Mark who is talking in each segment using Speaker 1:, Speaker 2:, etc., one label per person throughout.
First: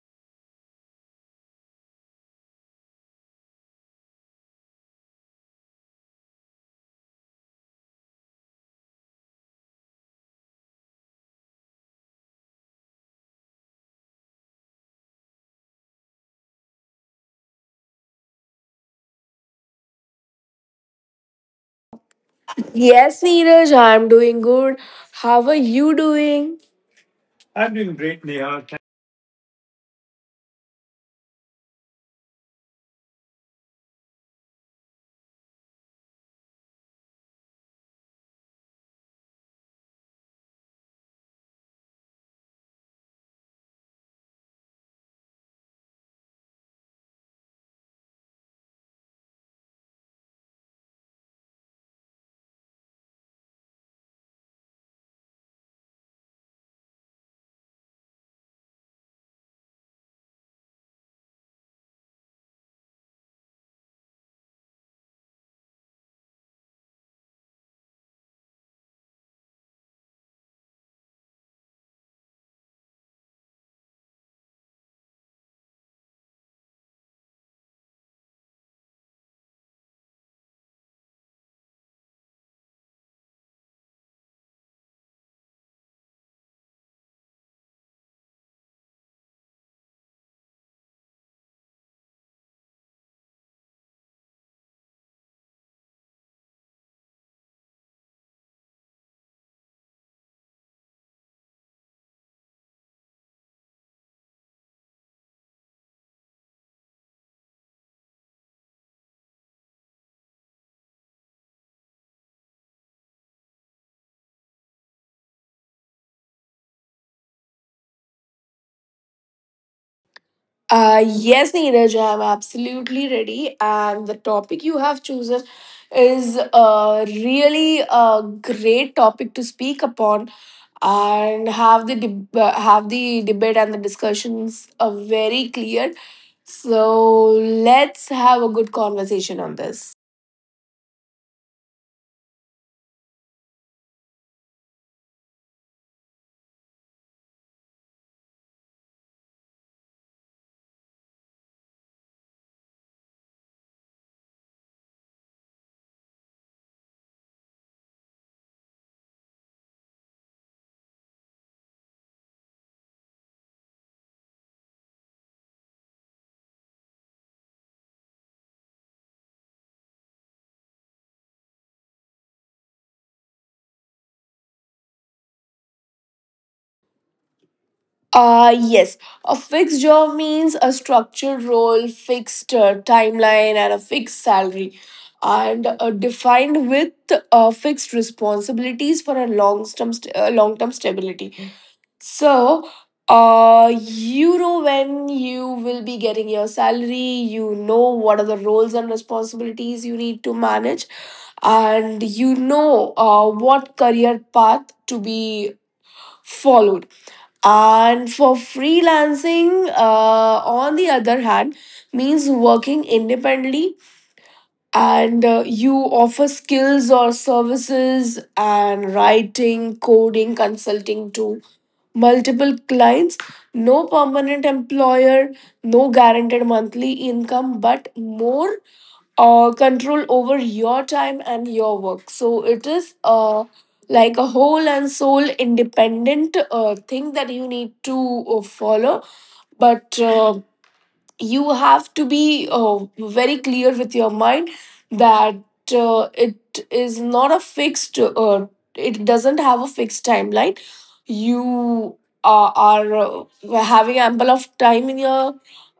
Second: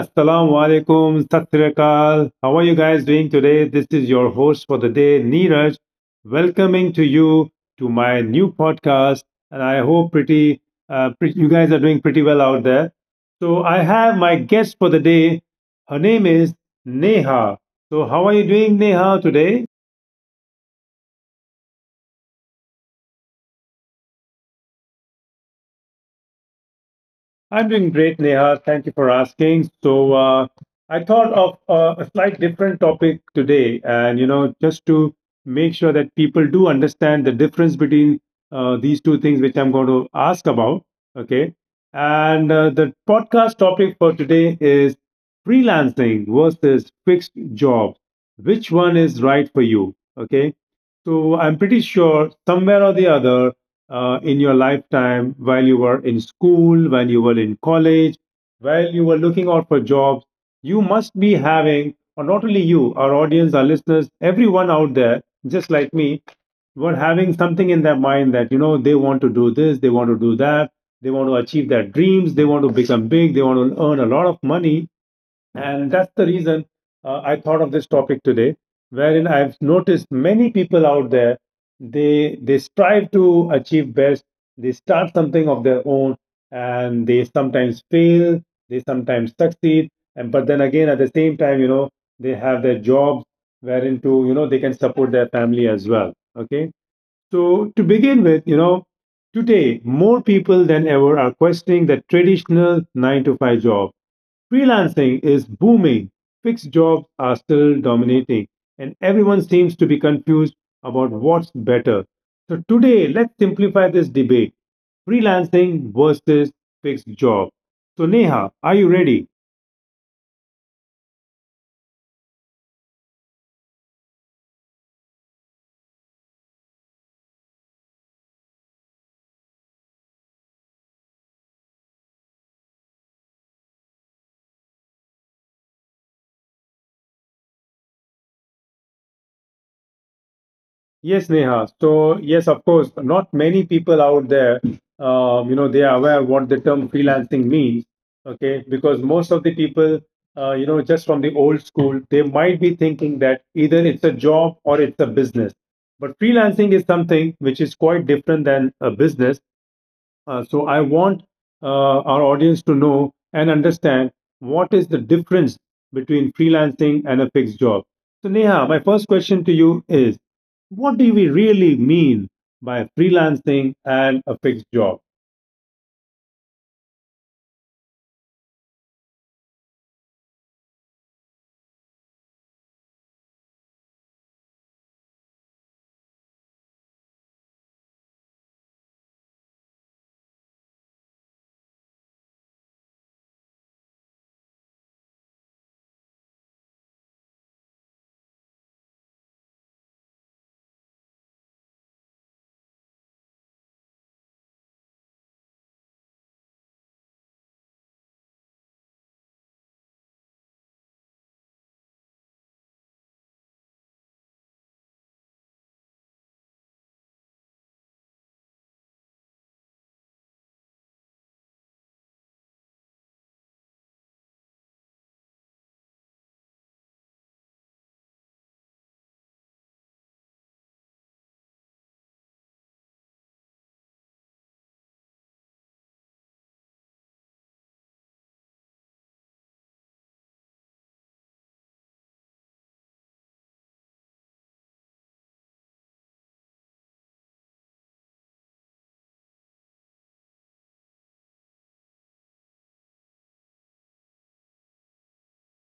Speaker 1: assalamu alaikum, sat Sri Akal. How are you guys doing today? This is your host for the day, Neeraj, welcoming to you to my new podcast. And I hope pretty you guys are doing pretty well out there. So I have my guest for the day. Her name is Neha. So how are you doing, Neha, today?
Speaker 2: Yes, Neeraj, I'm doing good. How are you doing?
Speaker 1: I'm
Speaker 2: I'm
Speaker 1: doing
Speaker 2: doing
Speaker 1: great,
Speaker 2: great,
Speaker 1: Neha.
Speaker 2: Neha.
Speaker 1: Thank you for asking. So, I thought of a slight different topic today, and you know, just to make sure that people do understand the difference between these two things, which I'm going to ask about. Okay, and the podcast topic for today is freelancing versus fixed jobs. Which one is right for you? Okay. So I'm pretty sure somewhere or the other in your lifetime, while you were in school, while you were in college, while you were looking out for jobs, you must be having, or not only you, our audience, our listeners, everyone out there, just like me, were having something in their mind that, you know, they want to do this, they want to do that, they want to achieve their dreams, they want to become big, they want to earn a lot of money. And that's the reason I thought of this topic today, wherein I've noticed many people out there, they strive to achieve best, they start something of their own, and they sometimes fail, they sometimes succeed, and but then again at the same time, you know, they have their jobs wherein to, you know, they can support their family as well. Okay. So to begin with, you know, today more people than ever are questioning the traditional nine to five job. Freelancing is booming, fixed jobs are still dominating, and everyone seems to be confused about what's better. So, today, let's simplify this debate: freelancing versus fixed job. So, Neha, are you ready?
Speaker 2: Yes, Neeraj, I'm absolutely ready. And the topic you have chosen is a really a great topic to speak upon and have the debate, and the discussions are very clear. So let's have a good conversation on this.
Speaker 1: Yes, Neha. So, yes, of course, not many people out there, you know, they are aware what the term freelancing means. Okay, because most of the people, you know, just from the old school, they might be thinking that either it's a job or it's a business. But freelancing is something which is quite different than a business. So I want our audience to know and understand what is the difference between freelancing and a fixed job. So Neha, my first question to you is, what do we really mean by freelancing and a fixed job?
Speaker 2: Yes, a fixed job means a structured role, fixed timeline, and a fixed salary, and defined with fixed responsibilities for a long term stability. So, you know when you will be getting your salary. You know what are the roles and responsibilities you need to manage, and you know what career path to be followed, and for freelancing, on the other hand, means working independently and you offer skills or services and writing, coding, consulting to multiple clients. No permanent employer, no guaranteed monthly income, but more control over your time and your work. So it is like a whole and soul independent thing that you need to follow. But you have to be very clear with your mind that it is not a fixed it doesn't have a fixed timeline. You are having ample of time in your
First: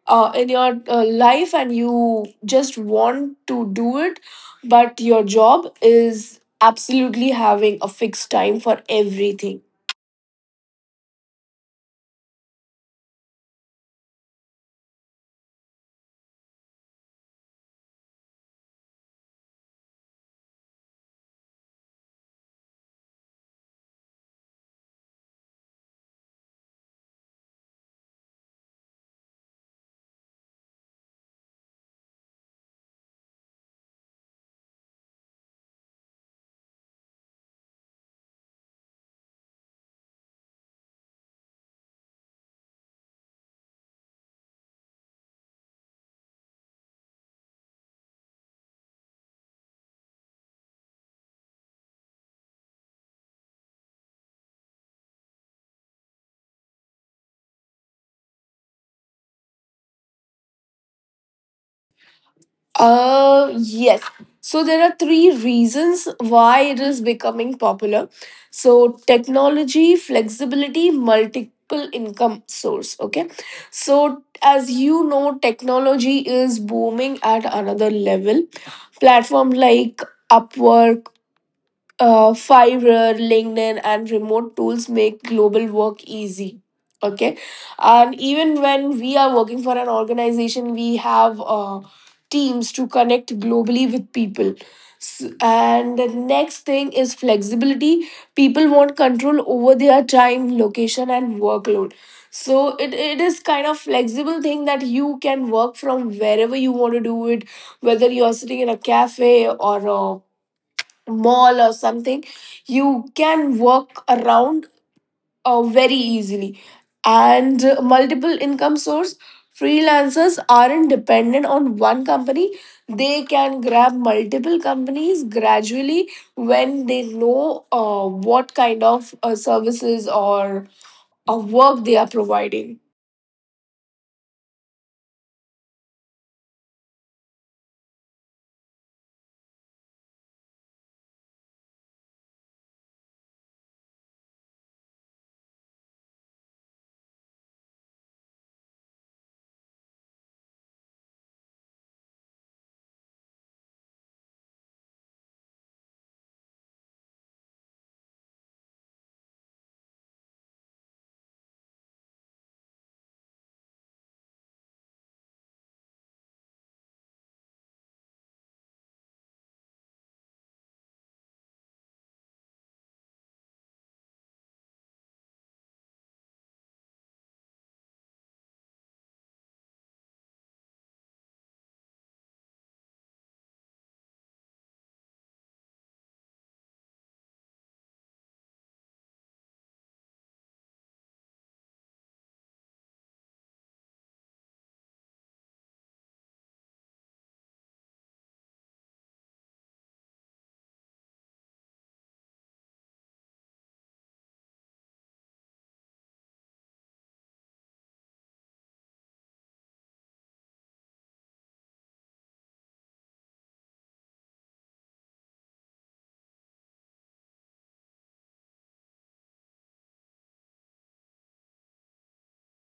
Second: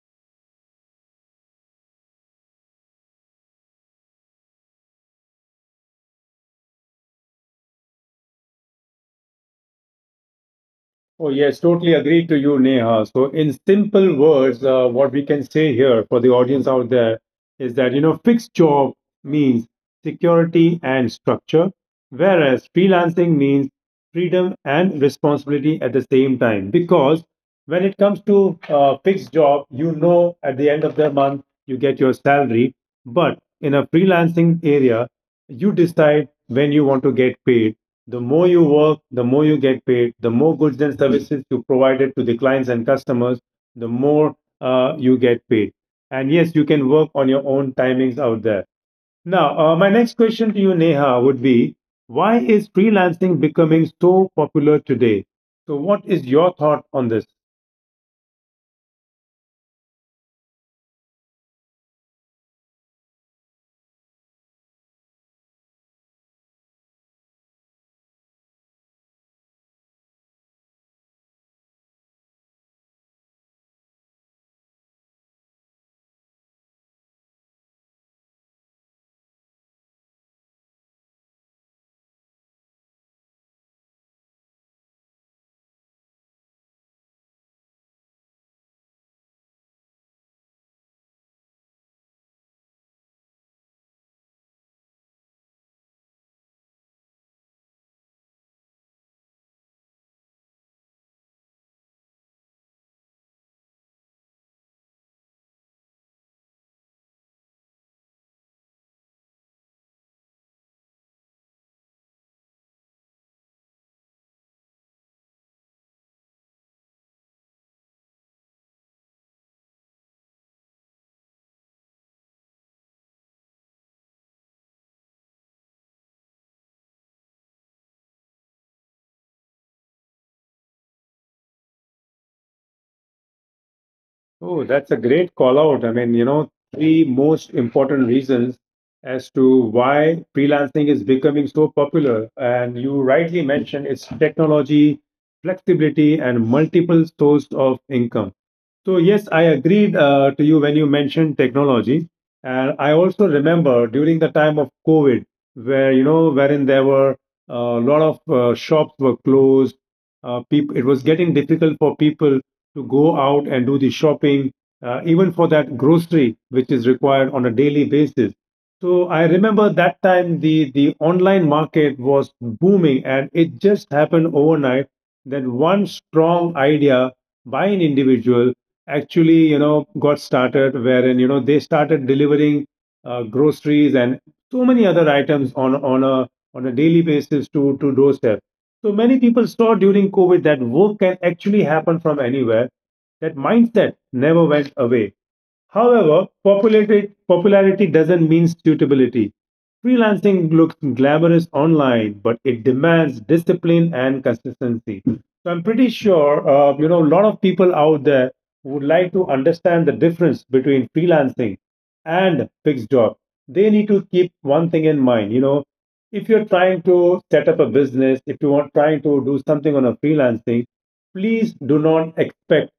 Speaker 2: life, and you just want to do it, but your job is absolutely having a fixed time for everything.
Speaker 1: Oh, yes, totally agree to you, Neha. So, in simple words, what we can say here for the audience out there is that, you know, fixed job means security and structure, whereas freelancing means freedom and responsibility at the same time. Because when it comes to fixed job, you know, at the end of the month, you get your salary. But in a freelancing area, you decide when you want to get paid. The more you work, the more you get paid, the more goods and services you provided to the clients and customers, the more you get paid. And yes, you can work on your own timings out there. Now, my next question to you, Neha, would be why is freelancing becoming so popular today? So, what is your thought on this?
Speaker 2: Yes. So there are three reasons why it is becoming popular. So technology, flexibility, multiple income source. Okay. So as you know, technology is booming at another level. Platform like Upwork, Fiverr, LinkedIn, and remote tools make global work easy. Okay, and even when we are working for an organization, we have teams to connect globally with people. And the next thing is flexibility. People want control over their time, location, and workload. So it is kind of flexible thing that you can work from wherever you want to do it, whether you're sitting in a cafe or a mall or something, you can work around very easily. And multiple income source, freelancers aren't dependent on one company. They can grab multiple companies gradually when they know what kind of services or work they are providing.
Speaker 1: Oh, that's a great call out. I mean, you know, three most important reasons as to why freelancing is becoming so popular. And you rightly mentioned it's technology, flexibility, and multiple sources of income. So, yes, I agreed to you when you mentioned technology. And I also remember during the time of COVID, where, you know, wherein there were a lot of shops were closed. People, it was getting difficult for people to go out and do the shopping, even for that grocery, which is required on a daily basis. So I remember that time the online market was booming and it just happened overnight that one strong idea by an individual actually, you know, got started wherein, you know, they started delivering groceries and so many other items on a on a daily basis to doorstep. So many people saw during COVID that work can actually happen from anywhere. That mindset never went away. However, popularity doesn't mean suitability. Freelancing looks glamorous online, but it demands discipline and consistency. So I'm pretty sure, you know, a lot of people out there would like to understand the difference between freelancing and fixed job. They need to keep one thing in mind. You know, if you're trying to set up a business, if you want trying to do something on a freelancing, please do not expect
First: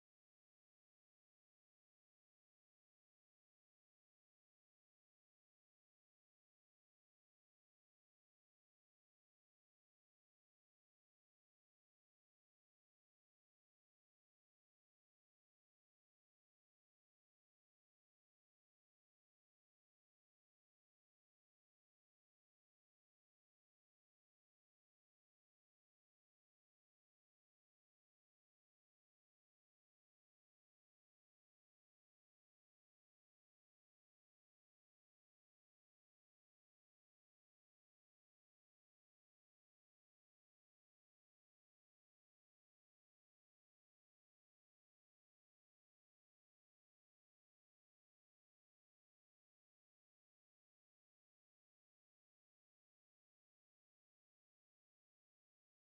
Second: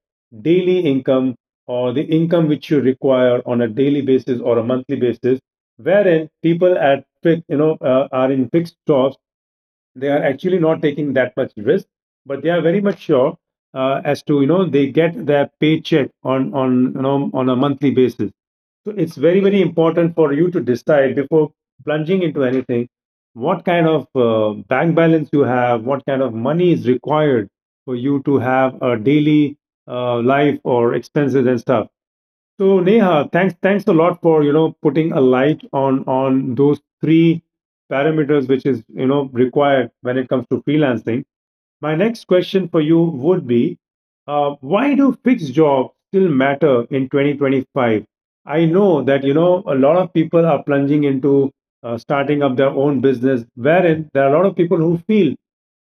Speaker 1: daily income or the income which you require on a daily basis or a monthly basis, wherein people at you know are in fixed jobs, they are actually not taking that much risk, but they are very much sure as to you know they get their paycheck on you know on a monthly basis. So it's very important for you to decide before plunging into anything what kind of bank balance you have, what kind of money is required for you to have a daily life or expenses and stuff. So Neha, thanks a lot for you know putting a light on those three parameters which is you know required when it comes to freelancing. My next question for you would be why do fixed jobs still matter in 2025? I know that you know a lot of people are plunging into starting up their own business, wherein there are a lot of people who feel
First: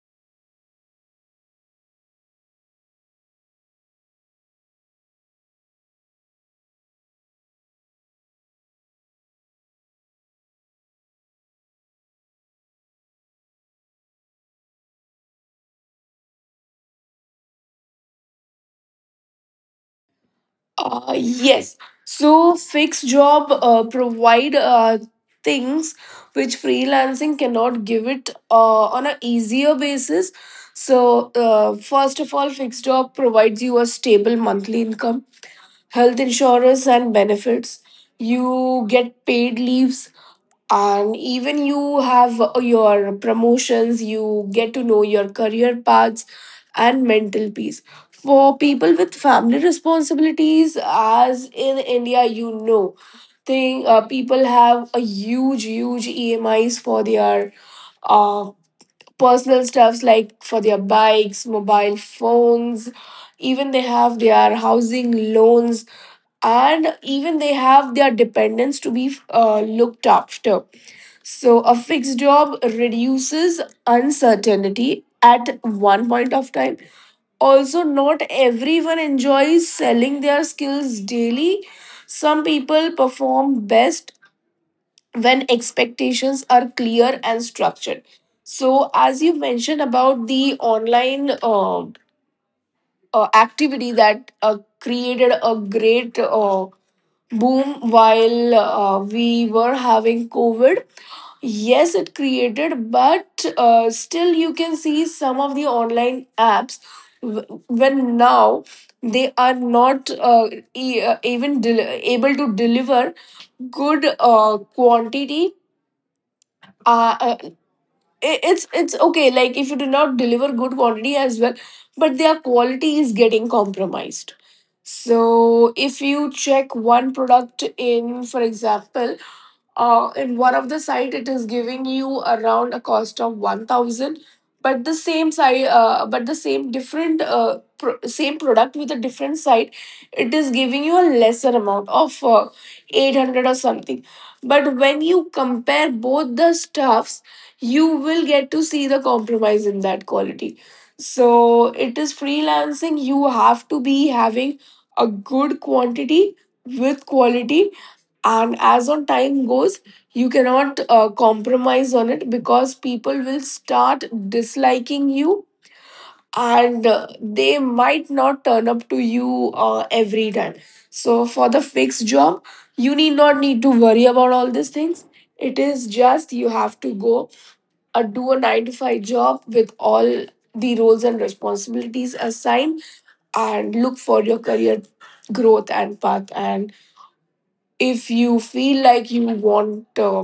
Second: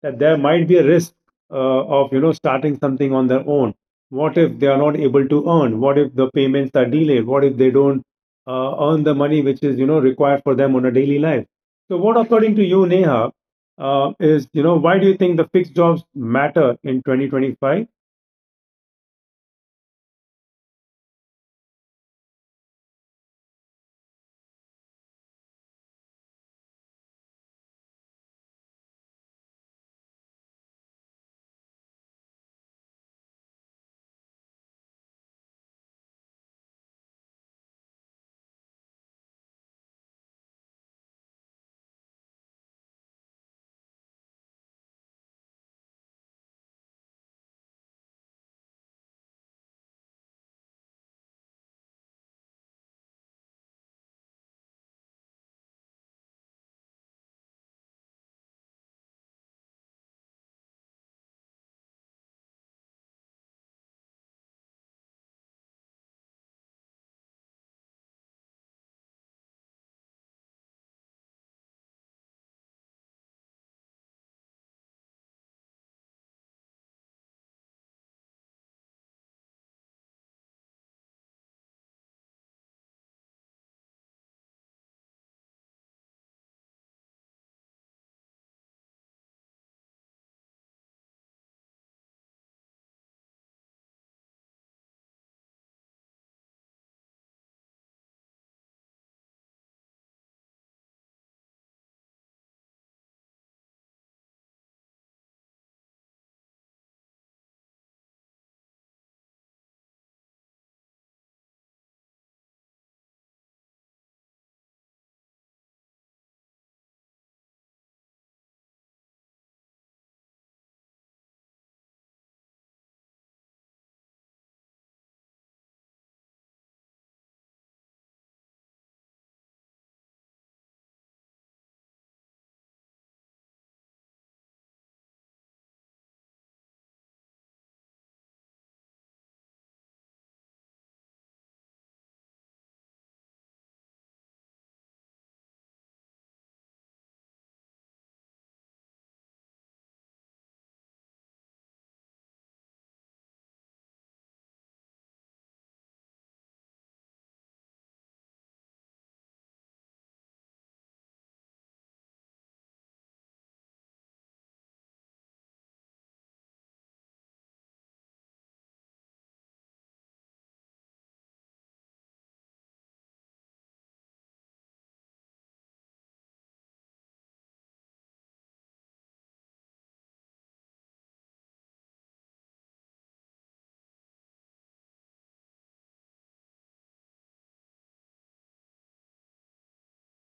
Speaker 1: that there might be a risk uh, of you know starting something on their own. What if they are not able to earn? What if the payments are delayed? What if they don't earn the money which is you know required for them on a daily life? So, what according to you, Neha, is you know why do you think the fixed jobs matter in 2025?
Speaker 2: Yes. So fixed job provide things which freelancing cannot give it on a easier basis. So first of all, fixed job provides you a stable monthly income, health insurance, and benefits. You get paid leaves, and even you have your promotions, you get to know your career paths and mental peace for people with family responsibilities. As in India, you know thing, people have a huge emis for their uh, personal stuffs, like for their bikes, mobile phones, even they have their housing loans, and even they have their dependents to be looked after. So, a fixed job reduces uncertainty at one point of time. Also, not everyone enjoys selling their skills daily. Some people perform best when expectations are clear and structured. So, as you mentioned about the online activity that created a great boom while we were having COVID. Yes, it created, but still, you can see some of the online apps when now they are not even able to deliver good quantity. Uh, uh, it's okay, like if you do not deliver good quantity as well, but their quality is getting compromised. So if you check one product in, for example, in one of the site, it is giving you around a cost of 1000, but the same different same product with a different site, it is giving you a lesser amount of 800 or something. But when you compare both the stuffs, you will get to see the compromise in that quality. So it is freelancing. You have to be having a good quantity with quality. And as on time goes, you cannot compromise on it because people will start disliking you, and they might not turn up to you every time. So for the fixed job, you need not need to worry about all these things. It is just you have to go a do a 9-to-5 job with all the roles and responsibilities assigned, and look for your career growth and path. And if you feel like you want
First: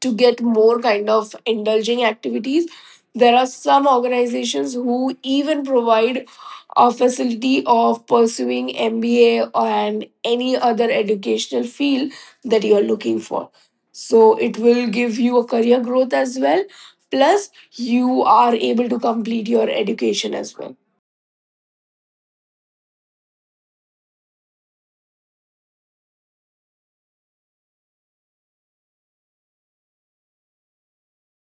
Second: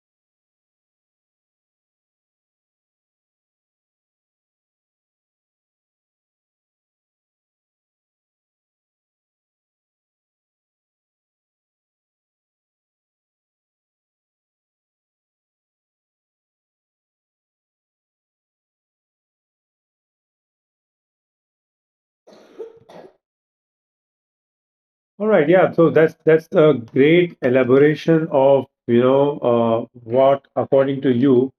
Speaker 2: to get more kind of indulging activities. There are some organizations who even provide a facility of pursuing MBA and any other educational field that you are looking for. So it will give you a career growth as well. Plus, you are able to complete your education as well.
Speaker 1: All right, yeah, so that's a great elaboration of you know what according to you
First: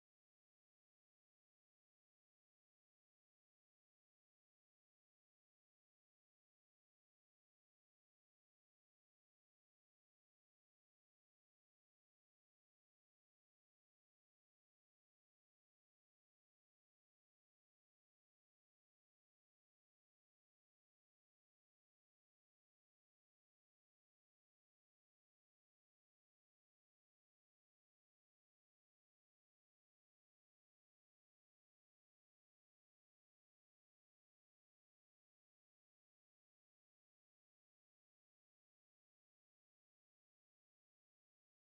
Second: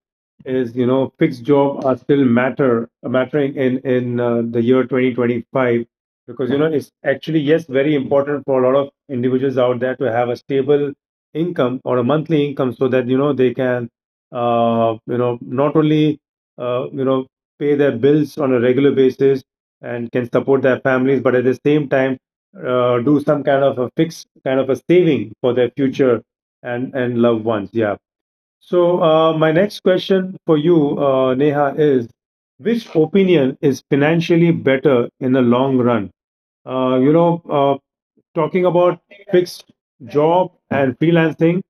Speaker 1: is you know fixed job are still matter mattering in the year 2025, because you know it's actually yes very important for a lot of individuals out there to have a stable income or a monthly income so that you know they can you know not only you know pay their bills on a regular basis and can support their families but at the same time do some kind of a fixed kind of a saving for their future and loved ones, yeah. So, my next question for you, Neha, is which opinion is financially better in the long run? You know, talking about fixed job and freelancing,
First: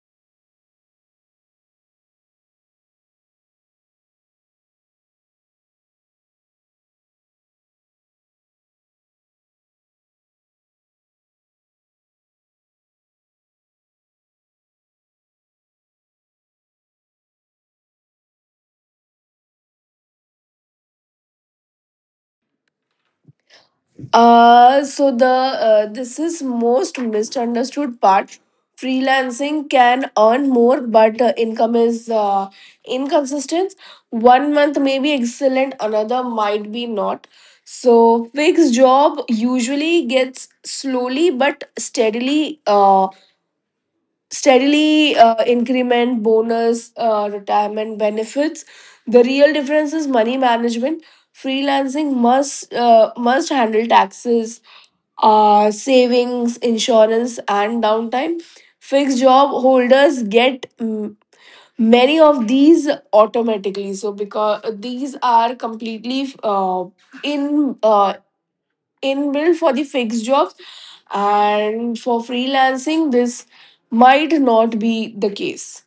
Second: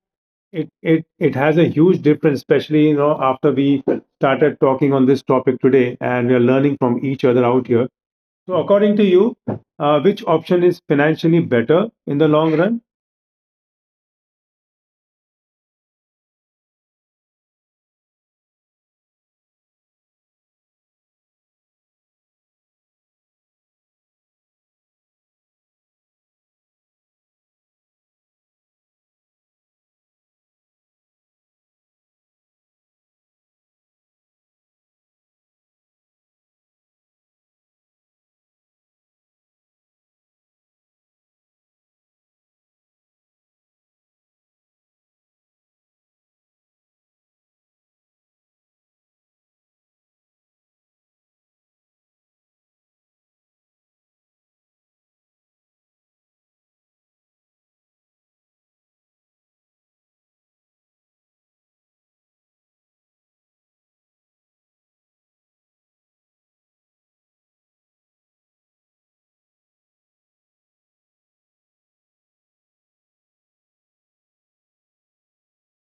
Speaker 1: it has a huge difference, especially, you know, after we started talking on this topic today and we are learning from each other out here. So, according to you, which option is financially better in the long run?
Speaker 2: So the this is most misunderstood part. Freelancing can earn more, but income is inconsistent. One month may be excellent, another might be not. So fixed job usually gets slowly but steadily, increment, bonus, retirement benefits. The real difference is money management. Freelancing must handle taxes, savings, insurance, and downtime. Fixed job holders get, many of these automatically, so because these are completely in inbuilt for the fixed jobs, and for freelancing this might not be the case.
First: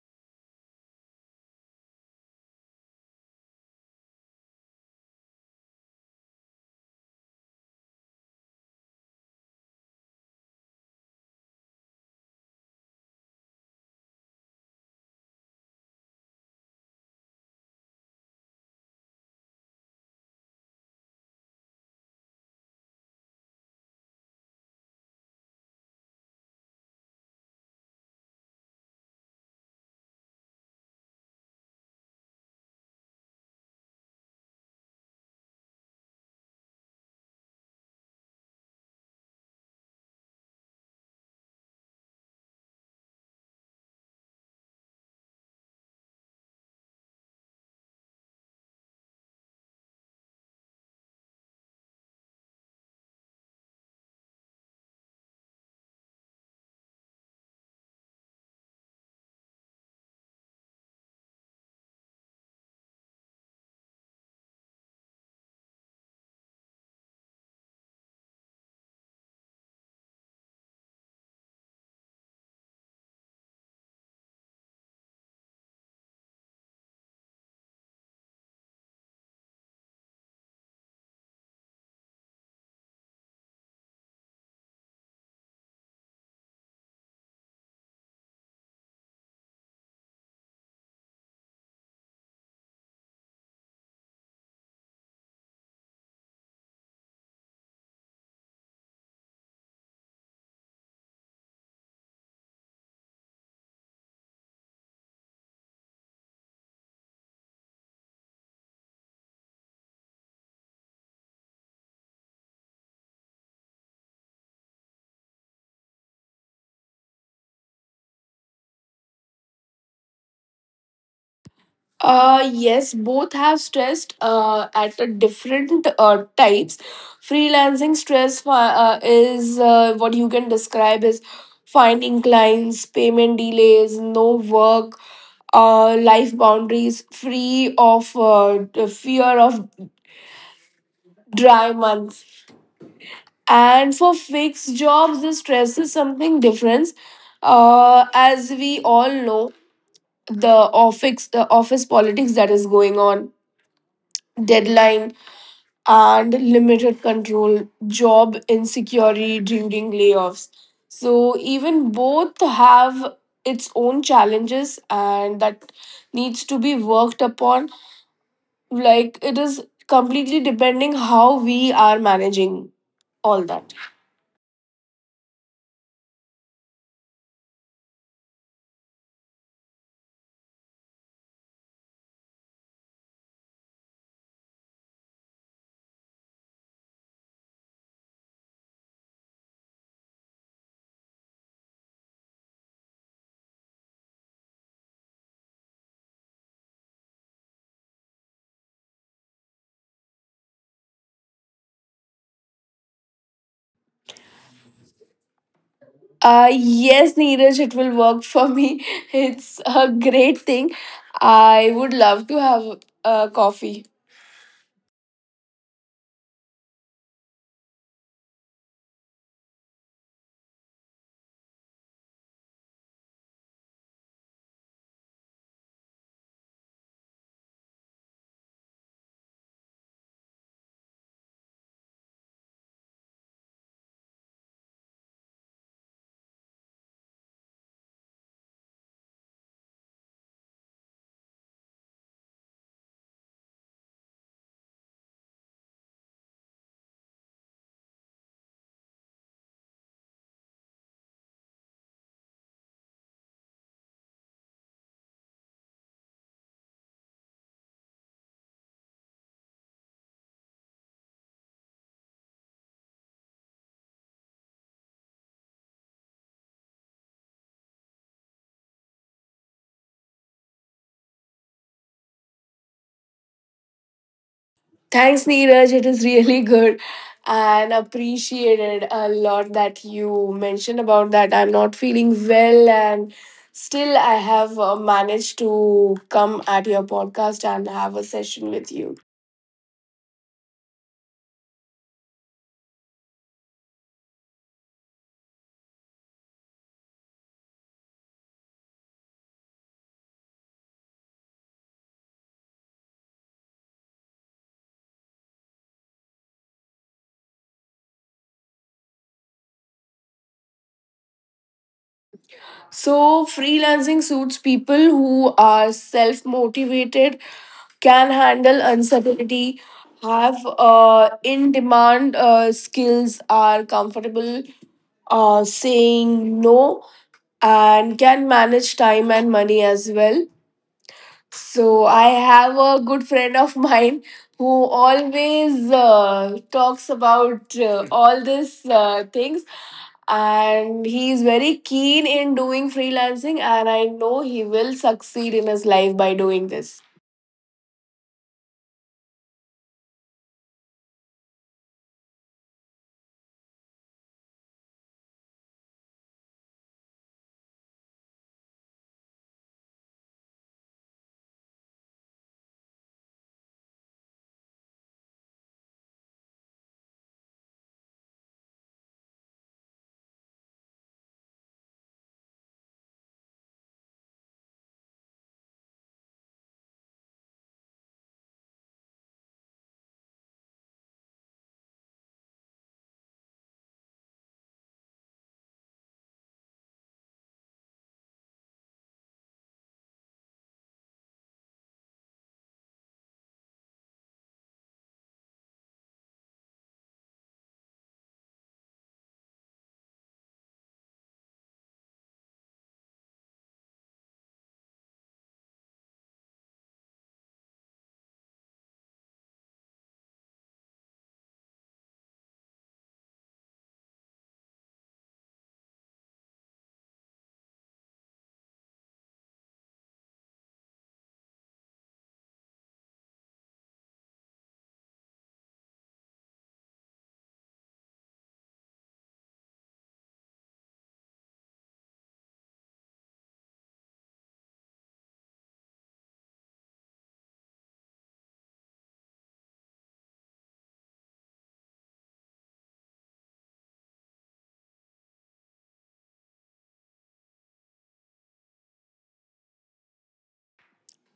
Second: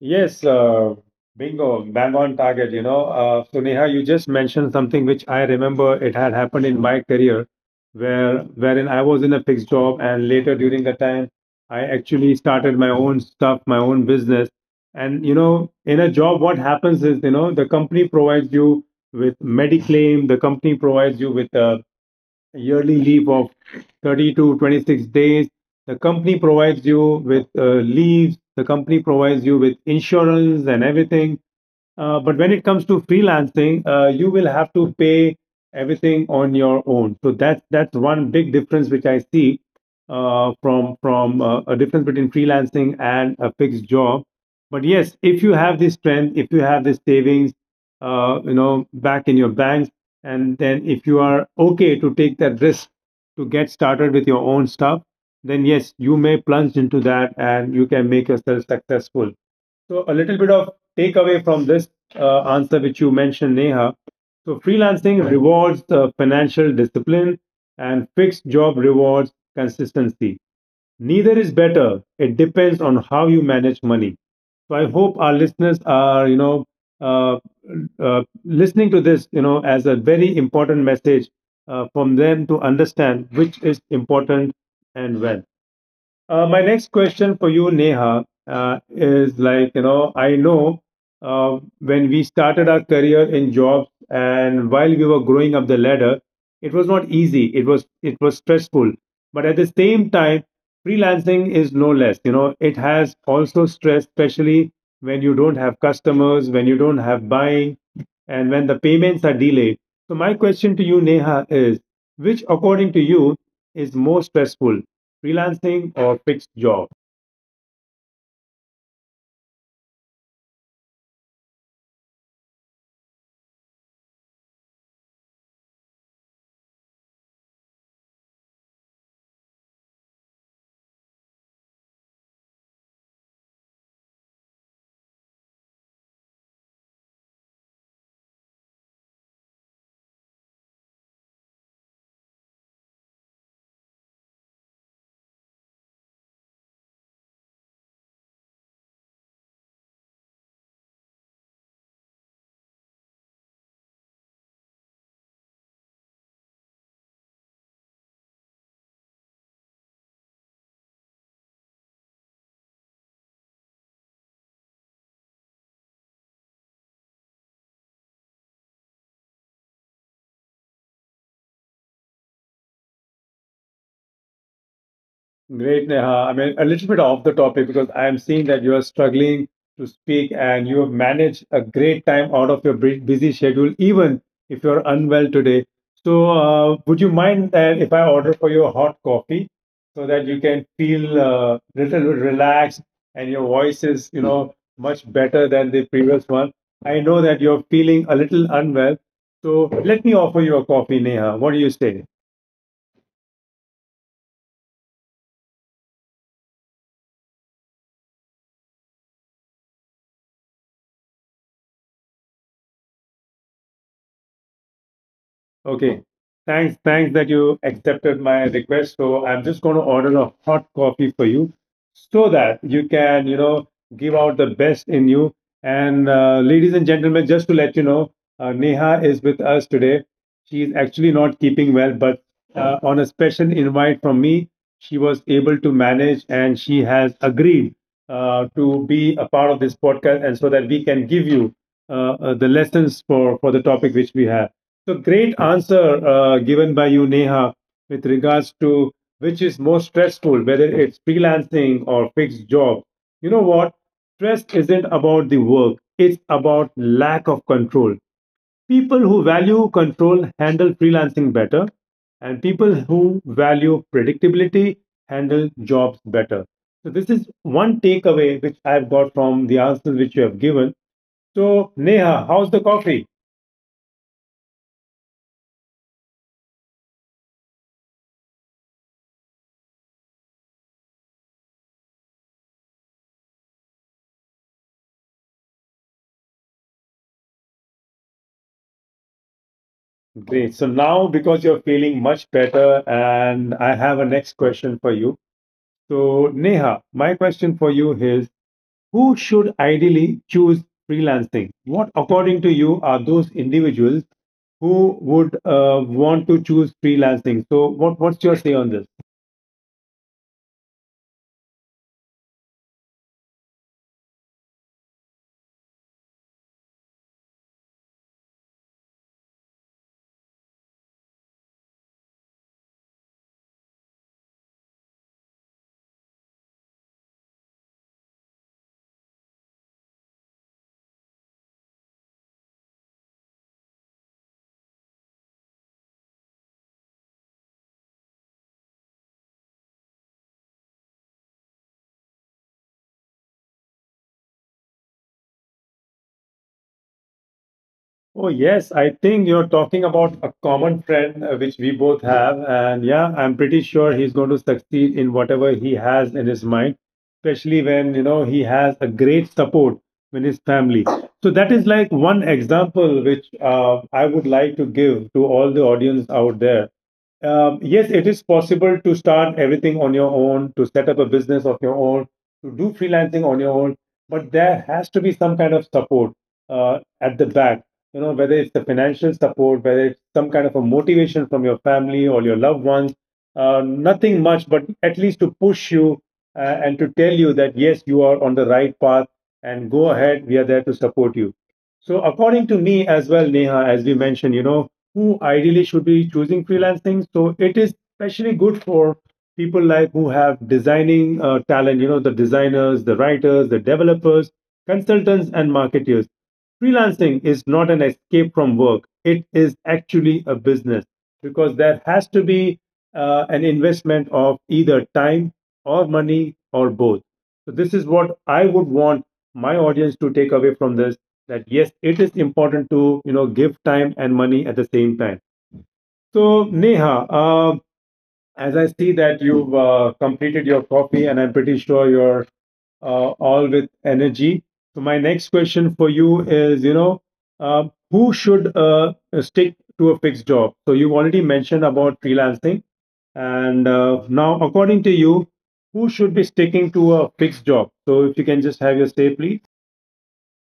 Speaker 1: Yes, bingo, bang on target. You know, so Neha, you just mentioned something which I remember it had happened in my career, where wherein I was in a fixed job, and later during the time, I actually started my own stuff, my own business. And you know, in a job, what happens is, you know, the company provides you with mediclaim, the company provides you with a yearly leave of 30 to 26 days. The company provides you with leaves, the company provides you with insurance and everything. But when it comes to freelancing, you will have to pay everything on your own. So that's one big difference which I see from a difference between freelancing and a fixed job. But yes, if you have this strength, if you have this savings, you know, back in your banks, and then if you are okay to take that risk to get started with your own stuff, then yes, you may plunge into that and you can make yourself successful. So a little bit of takeaway from this answer which you mentioned, Neha. So freelancing rewards financial discipline and fixed job rewards consistency. Neither is better. It depends on how you manage money. So I hope our listeners are, you know, uh, listening to this, you know, as a very important message from them to understand which is important and when. My next question for you, Neha, is like, you know, I know when we started our career in jobs and while we were growing up the ladder, it was not easy. It was stressful. But at the same time, freelancing is no less. You know, it has also stress, especially when you don't have customers, when you don't have buying, and when the payments are delayed. So my question to you, Neha, is which according to you is more stressful? Freelancing or fixed job?
Speaker 2: Uh, yes, both have stressed at a different types. Freelancing stress, is what you can describe as finding clients, payment delays, no work, life boundaries, free of the fear of dry months. And for fixed jobs, the stress is something different. Uh, as we all know, the the office politics that is going on, deadline and limited control, job insecurity during layoffs. So even both have its own challenges, and that needs to be worked upon. Like it is completely depending how we are managing all that.
Speaker 1: Great, Neha. I mean, a little bit off the topic because I am seeing that you are struggling to speak and you have managed a great time out of your busy schedule, even if you're unwell today. So, would you mind that if I order for you a hot coffee so that you can feel a little bit relaxed and your voice is, you know, much better than the previous one? I know that you're feeling a little unwell. So, let me offer you a coffee, Neha. What do you say?
Speaker 2: Yes, Neeraj, it will work for me. It's a great thing. I would love to have a coffee.
Speaker 1: Okay. Thanks. Thanks that you accepted my request. So I'm just going to order a hot coffee for you so that you can, you know, give out the best in you. And ladies and gentlemen, just to let you know, Neha is with us today. She is actually not keeping well, but on a special invite from me, she was able to manage and she has agreed to be a part of this podcast and so that we can give you the lessons for the topic which we have. So great answer given by you, Neha, with regards to which is more stressful, whether it's freelancing or fixed job. You know what? Stress isn't about the work, it's about lack of control. People who value control handle freelancing better, and people who value predictability handle jobs better. So, this is one takeaway which I've got from the answers which you have given. So, Neha, how's the coffee?
Speaker 2: Thanks, Neeraj. It is really good, and appreciated a lot that you mentioned about that. I'm not feeling well, and still, I have managed to come at your podcast and have a session with you.
Speaker 1: Great. So now, because you're feeling much better, and I have a next question for you. So, Neha, my question for you is who should ideally choose freelancing? What, according to you, are those individuals who would want to choose freelancing? So, what's your say on this?
Speaker 2: So, freelancing suits people who are self motivated, can handle uncertainty, have in demand skills, are comfortable saying no, and can manage time and money as well. So, I have a good friend of mine who always talks about all these things, and he is very keen in doing freelancing, and I know he will succeed in his life by doing this.
Speaker 1: Oh, yes. I think you're talking about a common friend which we both have. And yeah, I'm pretty sure he's going to succeed in whatever he has in his mind, especially when, you know, he has a great support in his family. So that is like one example which I would like to give to all the audience out there. Yes, it is possible to start everything on your own, to set up a business of your own, to do freelancing on your own, but there has to be some kind of support at the back. You know, whether it's the financial support, whether it's some kind of a motivation from your family or your loved ones, nothing much, but at least to push you and to tell you that yes, you are on the right path and go ahead. We are there to support you. So, according to me as well, Neha, as we mentioned, you know, who ideally should be choosing freelancing. So it is especially good for people like who have designing talent, you know, the designers, the writers, the developers, consultants, and marketeers. Freelancing is not an escape from work. It is actually a business because there has to be an investment of either time or money or both. So this is what I would want my audience to take away from this that yes, it is important to, you know, give time and money at the same time. So Neha, uh, as I see that you've completed your coffee, and I'm pretty sure you're all with energy. So my next question for you is, you know, uh, who should stick to a fixed job? So you already mentioned about freelancing, and now according to you, who should be sticking to a fixed job? So if you can just have your say, please.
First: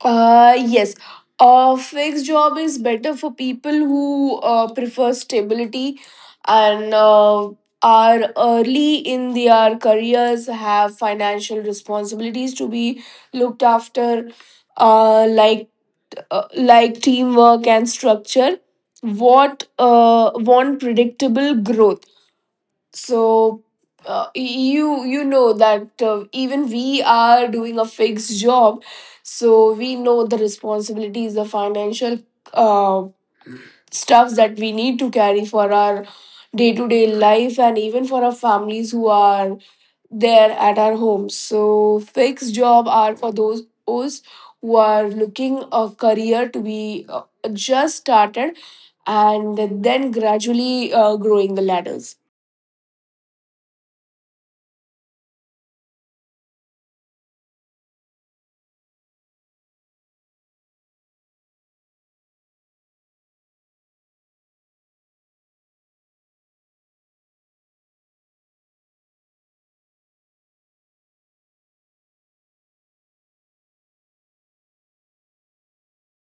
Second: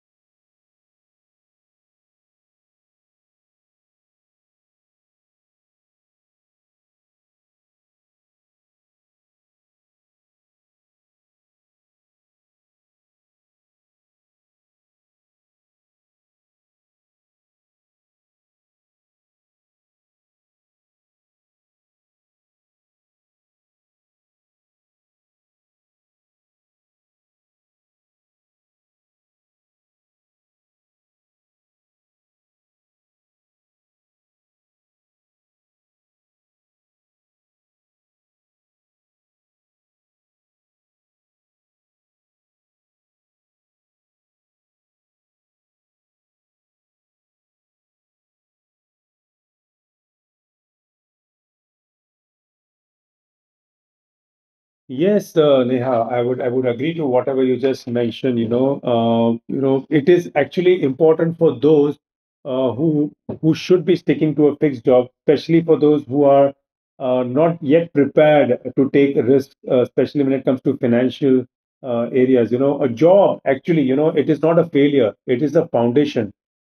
Speaker 2: Yes. A fixed job is better for people who prefer stability and are early in their careers, have financial responsibilities to be looked after, uh, like like teamwork and structure. What want predictable growth. So uh, you you know that even we are doing a fixed job, so we know the responsibilities, the financial uh, stuffs that we need to carry for our day to day life, and even for our families who are there at our homes. So fixed job are for those who are looking a career to be just started, and then gradually growing the ladders.
Speaker 1: Yes, Neha, I would agree to whatever you just mentioned. You know, it is actually important for those uh, who who should be sticking to a fixed job, especially for those who are not yet prepared to take risks, especially when it comes to financial areas. You know, a job actually, you know, it is not a failure; it is a foundation.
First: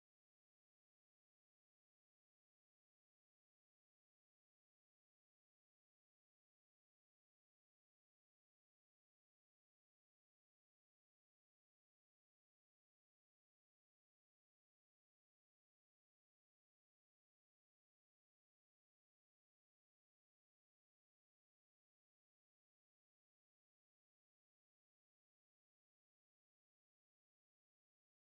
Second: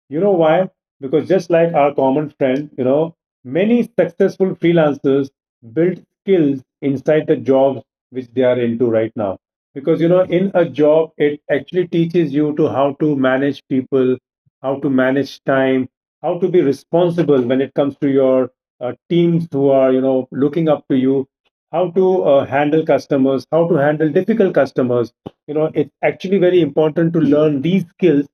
Speaker 1: You know why? Because just like our common friend, you know, many successful freelancers built skills inside the jobs which they are into right now, because you know in a job it actually teaches you to how to manage people, how to manage time, how to be responsible when it comes to your teams who are, you know, looking up to you, how to handle customers, how to handle difficult customers. You know, it's actually very important to learn these skills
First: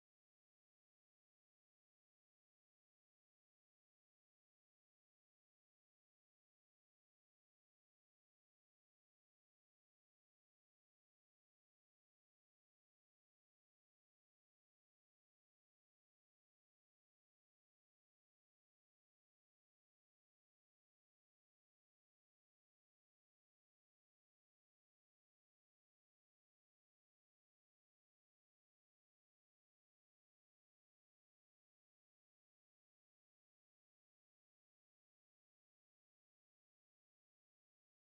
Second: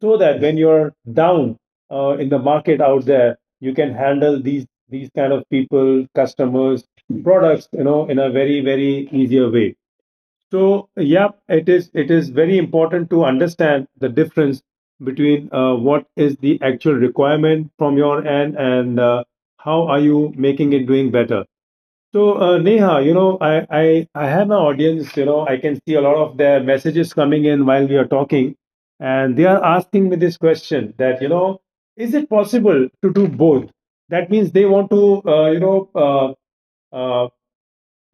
Speaker 1: so that when you're down in the market out there, you can handle these kind of people, customers, products, you know, in a very, very easier way. So, yeah, it is very important to understand the difference between what is the actual requirement from your end and how are you making it doing better. So, Neha, you know, I have an audience. You know, I can see a lot of their messages coming in while we are talking, and they are asking me this question that, you know, is it possible to do both? That means they want to, you know, uh, uh,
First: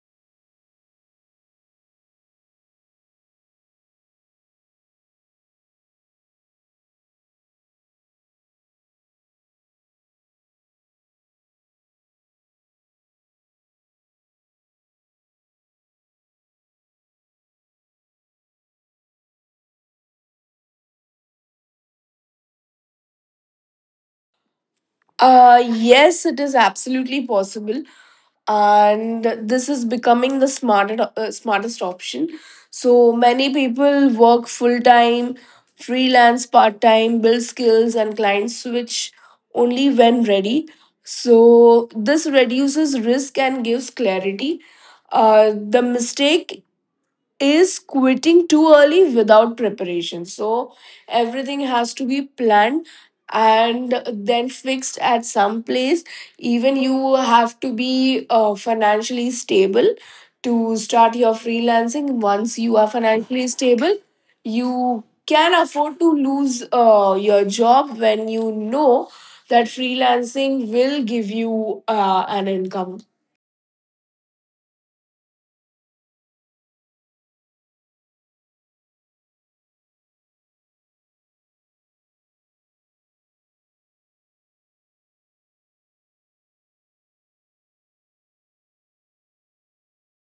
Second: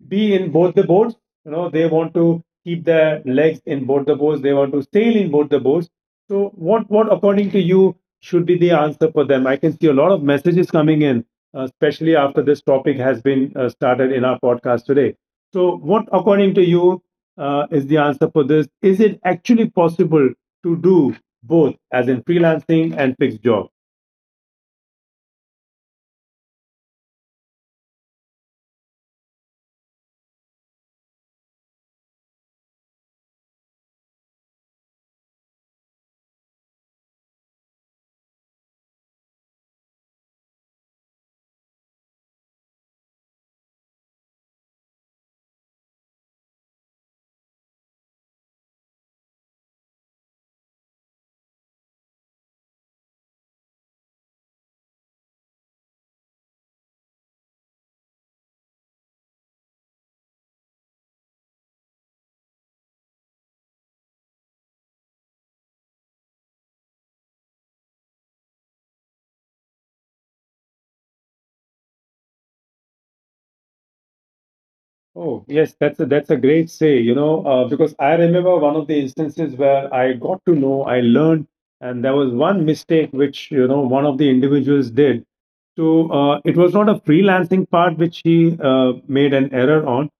Speaker 1: be in both the boards. You know, they want to keep their legs in both the boards. They want to sail in both the boards. So, what according to you should be the answer for them? I can see a lot of messages coming in, especially after this topic has been started in our podcast today. So, what according to you is the answer for this? Is it actually possible to do both, as in freelancing and fixed job?
Speaker 2: Yes, it is absolutely possible, and this is becoming the smartest option. So many people work full time, freelance part time, build skills, and clients switch only when ready. So this reduces risk and gives clarity. Uh, the mistake is quitting too early without preparation. So everything has to be planned and then fixed at some place. Even you have to be financially stable to start your freelancing. Once you are financially stable, you can afford to lose your job when you know that freelancing will give you an income.
Speaker 1: Oh, yes, that's a great say, you know, because I remember one of the instances where I got to know, I learned, and there was one mistake which, you know, one of the individuals did. So it was not a freelancing part which he made an error on.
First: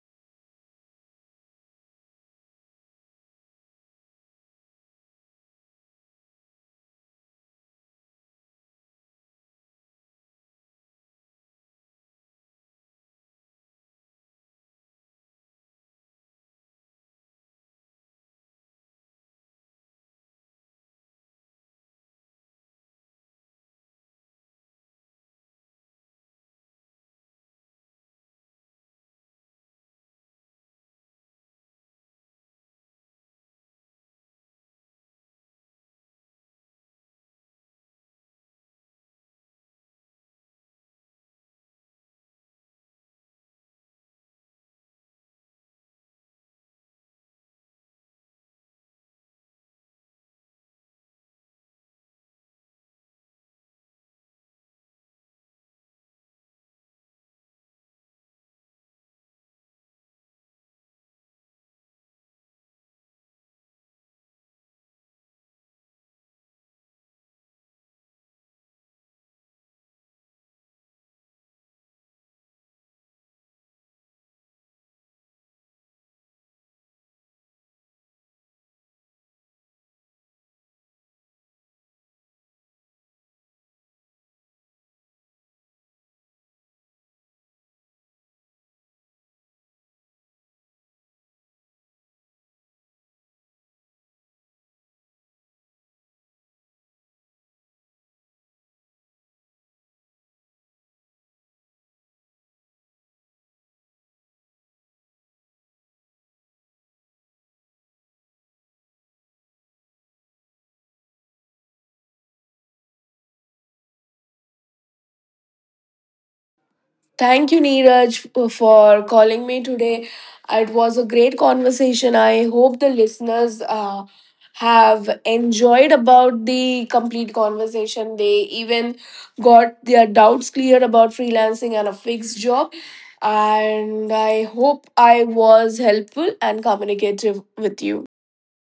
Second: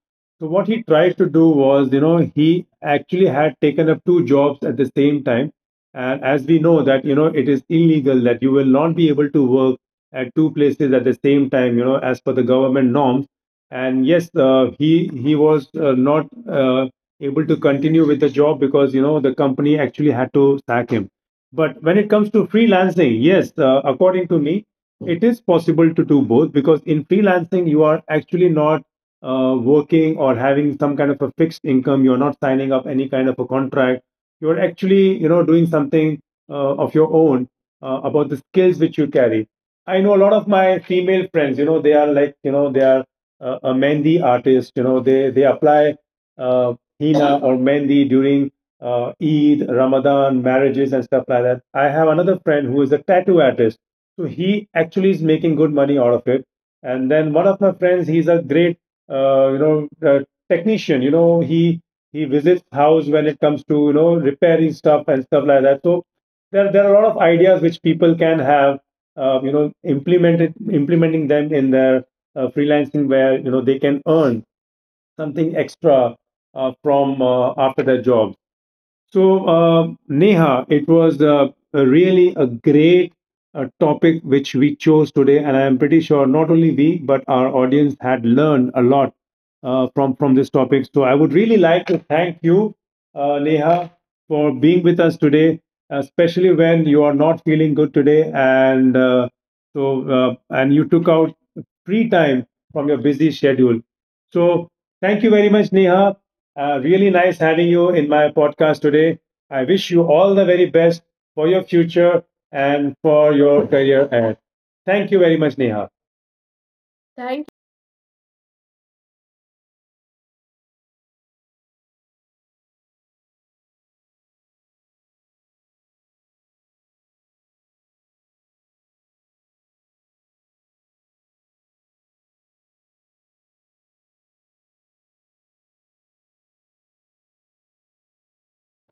Speaker 1: So what he tried to do was, you know, he actually had taken up two jobs at the same time. And as we know that, you know, it is illegal that you will not be able to work at two places at the same time, you know, as per the government norms. And yes, he was not able to continue with the job because, you know, the company actually had to sack him. But when it comes to freelancing, yes, according to me, it is possible to do both, because in freelancing you are actually not working or having some kind of a fixed income. You're not signing up any kind of a contract. You're actually, you know, doing something of your own, about the skills which you carry. I know a lot of my female friends, you know, they are like, you know, they are a mehndi artist, you know, they apply uh, hina or mehndi during Eid, Ramadan, marriages, and stuff like that. I have another friend who is a tattoo artist, so he actually is making good money out of it. And then one of my friends, he's a great, you know, technician. You know, he visits house when it comes to, you know, repairing stuff and stuff like that. So there are a lot of ideas which people can have, you know, implemented implementing them in their freelancing, where, you know, they can earn something extra from after their jobs. So, Neha, it was a really a great topic which we chose today, and I am pretty sure not only we but our audience had learned a lot from this topic. So, I would really like to thank you, Neha, for being with us today, especially when you are not feeling good today, and and you took out free time from your busy schedule. So, thank you very much, Neha. Really nice having you in my podcast today. I wish you all the very best for your future and for your career ahead. Thank you very much, Neha. Thank.
Speaker 2: Thank you, Neeraj, for calling me today. It was a great conversation. I hope the listeners have enjoyed about the complete conversation. They even got their doubts cleared about freelancing and a fixed job. And I hope I was helpful and communicative with you.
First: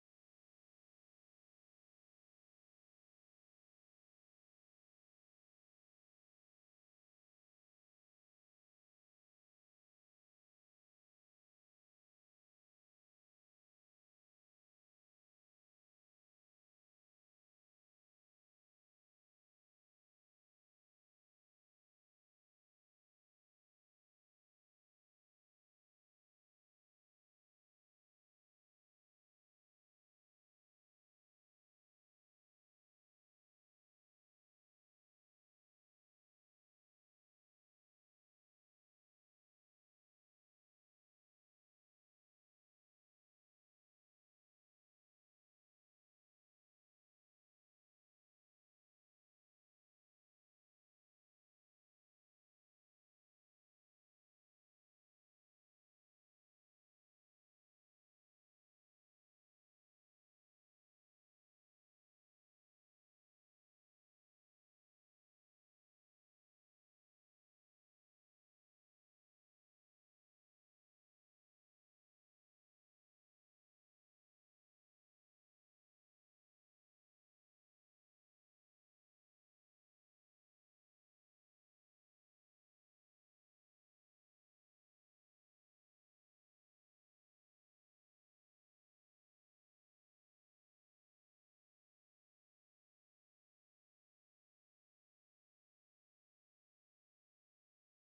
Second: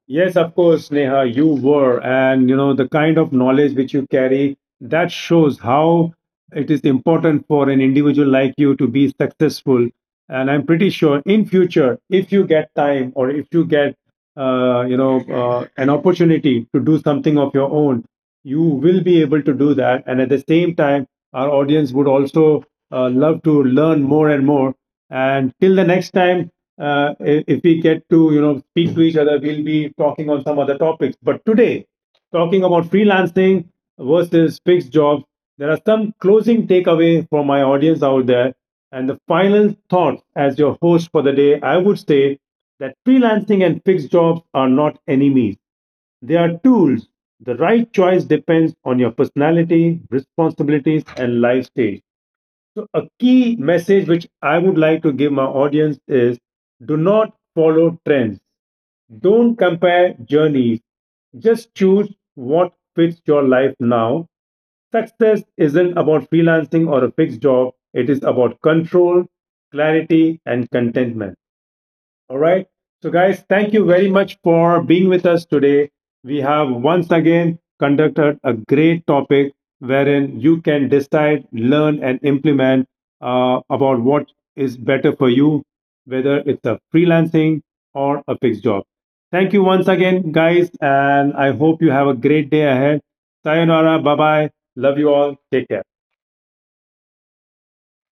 Speaker 1: Yes, of course, Neha, you were. And, you know, the kind of knowledge which you carry, that shows how it is important for an individual like you to be successful. And I'm pretty sure in future if you get time or if you get you know an opportunity to do something of your own, you will be able to do that. And at the same time our audience would also love to learn more and more. And till the next time if we get to, you know, speak to each other, we'll be talking on some other topics. But today, talking about freelancing versus fixed jobs, there are some closing takeaway for my audience out there. And the final thought as your host for the day, I would say that freelancing and fixed jobs are not enemies. They are tools. The right choice depends on your personality, responsibilities, and life stage. So, a key message which I would like to give my audience is do not follow trends. Don't compare journeys. Just choose what fits your life now. Success isn't about freelancing or a fixed job, it is about control, clarity, and contentment. All right. So, guys, thank you very much for being with us today. We have once again conducted a great topic wherein you can decide, learn, and implement about what is better for you, whether it's a freelancing or a fixed job. Thank you once again, guys, and I hope you have a great day ahead. Sayonara. Bye bye. Love you all. Take care.